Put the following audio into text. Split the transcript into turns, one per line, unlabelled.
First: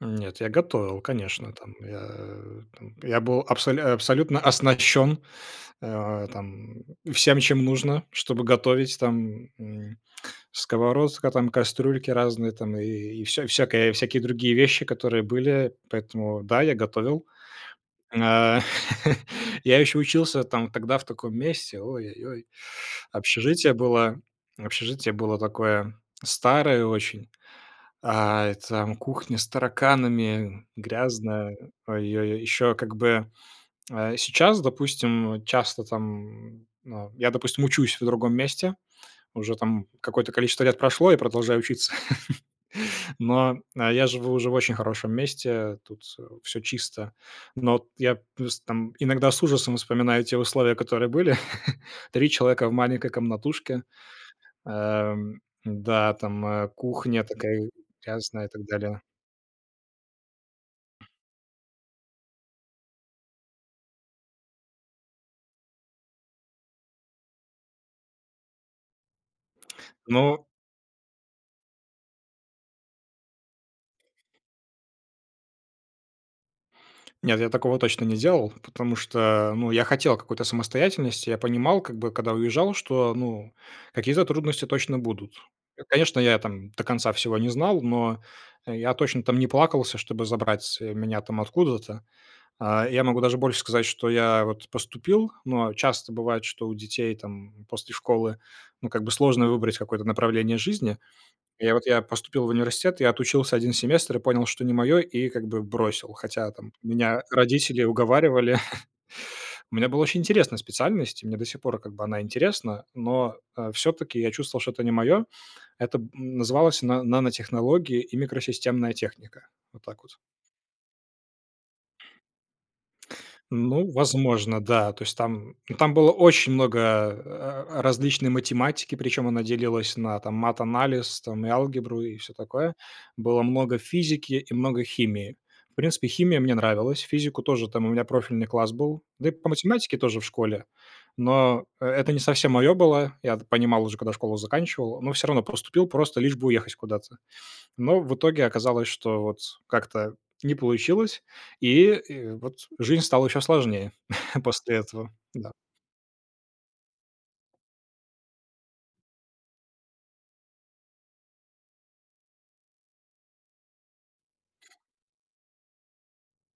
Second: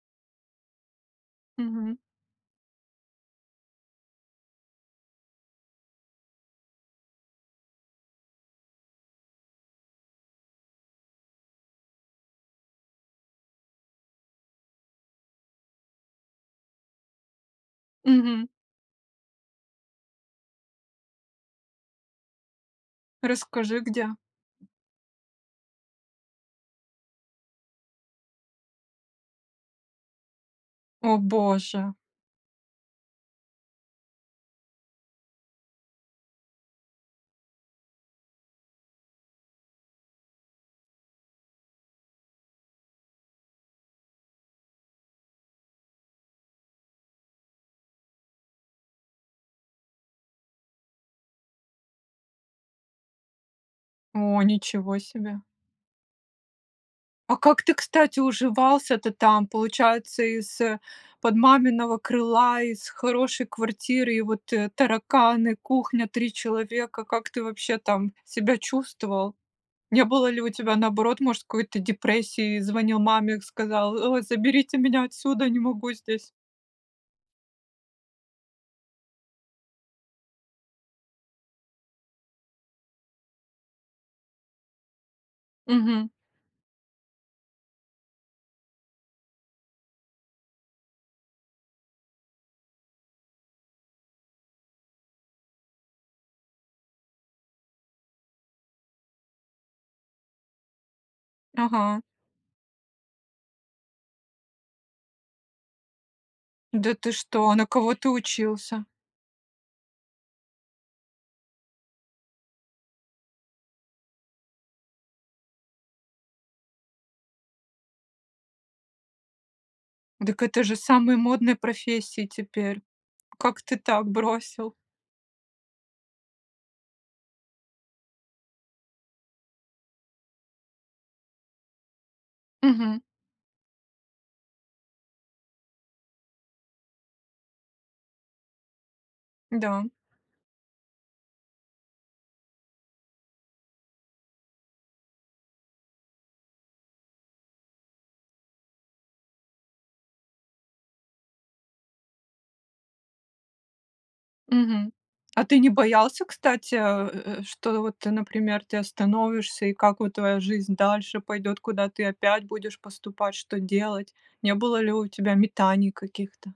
Нет, я готовил, конечно там.
Мгм.
Я, э, там я был абсоль абсолютно оснащён, э, там всем, чем нужно, чтобы готовить. Там, м, сковородка, там кастрюльки разные, там и и всё всякое и всякие другие вещи, которые были, поэтому да, я готовил.
Мгм.
А, я еще учился, там, тогда в таком месте, ой ой ой. Общежитие
Расскажи где?
было общежитие было такое старое очень, э, и там кухня с тараканами,
О,
грязная,
боже!
ой ой ой. Ещё как бы, э, сейчас, допустим, часто там, на я, допустим, учусь в другом месте. Уже там какое-то количество лет прошло, я продолжаю учиться. Но, а я живу уже в очень хорошем месте, тут, э, всё чисто. Но от я плюс там иногда с ужасом вспоминаю те условия, которые были: 3 человека в маленькой комнатушке.
О, ничего себе!
Эм, да, там, э, кухня
А как
такая
ты, кстати,
грязная и так далее.
уживался-то там? Получается, из-под маминого крыла, из хорошей квартиры, и вот тараканы, кухня, 3 человека. Как ты вообще там себя чувствовал? Не было
Ну
ли у тебя, наоборот, может, какой-то депрессии? Звонил маме, сказал: "О, заберите меня отсюда, не могу здесь."
Нет, я такого точно не делал. Потому что, ну, я хотел какой-то самостоятельности. Я понимал, как бы, когда уезжал, что, ну, какие-то трудности точно будут. Я
Мгм.
конечно, я, там, до конца всего не знал, но я точно, там, не плакался, чтобы забрать меня, там, откуда-то. А, я могу даже больше сказать, что я, вот, поступил. Но часто бывает, что у детей, там, после школы, ну, как бы, сложно выбрать какое-то направление жизни. И вот
Ага.
я поступил в университет, я отучился 1 семестр и понял, что не моё, и как бы бросил, хотя, там,
Да ты
меня
что! На
родители
кого ты
уговаривали.
учился?
У меня была очень интересная специальность, и мне до сих пор, как бы, она интересна, но, э, всё-таки я чувствовал, что это не моё. Это б называлось на "Нанотехнологии и микросистемная техника". Вот так вот.
Дак это же самые модные профессии теперь. Как ты
Ну,
так
возможно,
бросил?
да. То есть там ну там было очень много, э, э, различной математики, причём она делилась на, там, матанализ, там, и алгебру, и всё такое.
Мгм.
Было много физики, и много химии. В принципе, химия мне нравилась. Физику тоже, там у меня профильный класс был, да и по
Да.
математике тоже в школе Но, э, это не совсем моё было. Я это понимал уже, когда школу заканчивал, но всё равно поступил, просто лишь бы уехать куда-то. Но в итоге оказалось, что вот как-то не получилось и и вот, жизнь стала ещё сложнее после
Мгм.
этого,
А
да.
ты не боялся, кстати, э, э, что вот, например, ты остановишься, и как вот твоя жизнь дальше пойдет, куда ты опять будешь поступать, что делать? Не было ли у тебя метаний каких-то?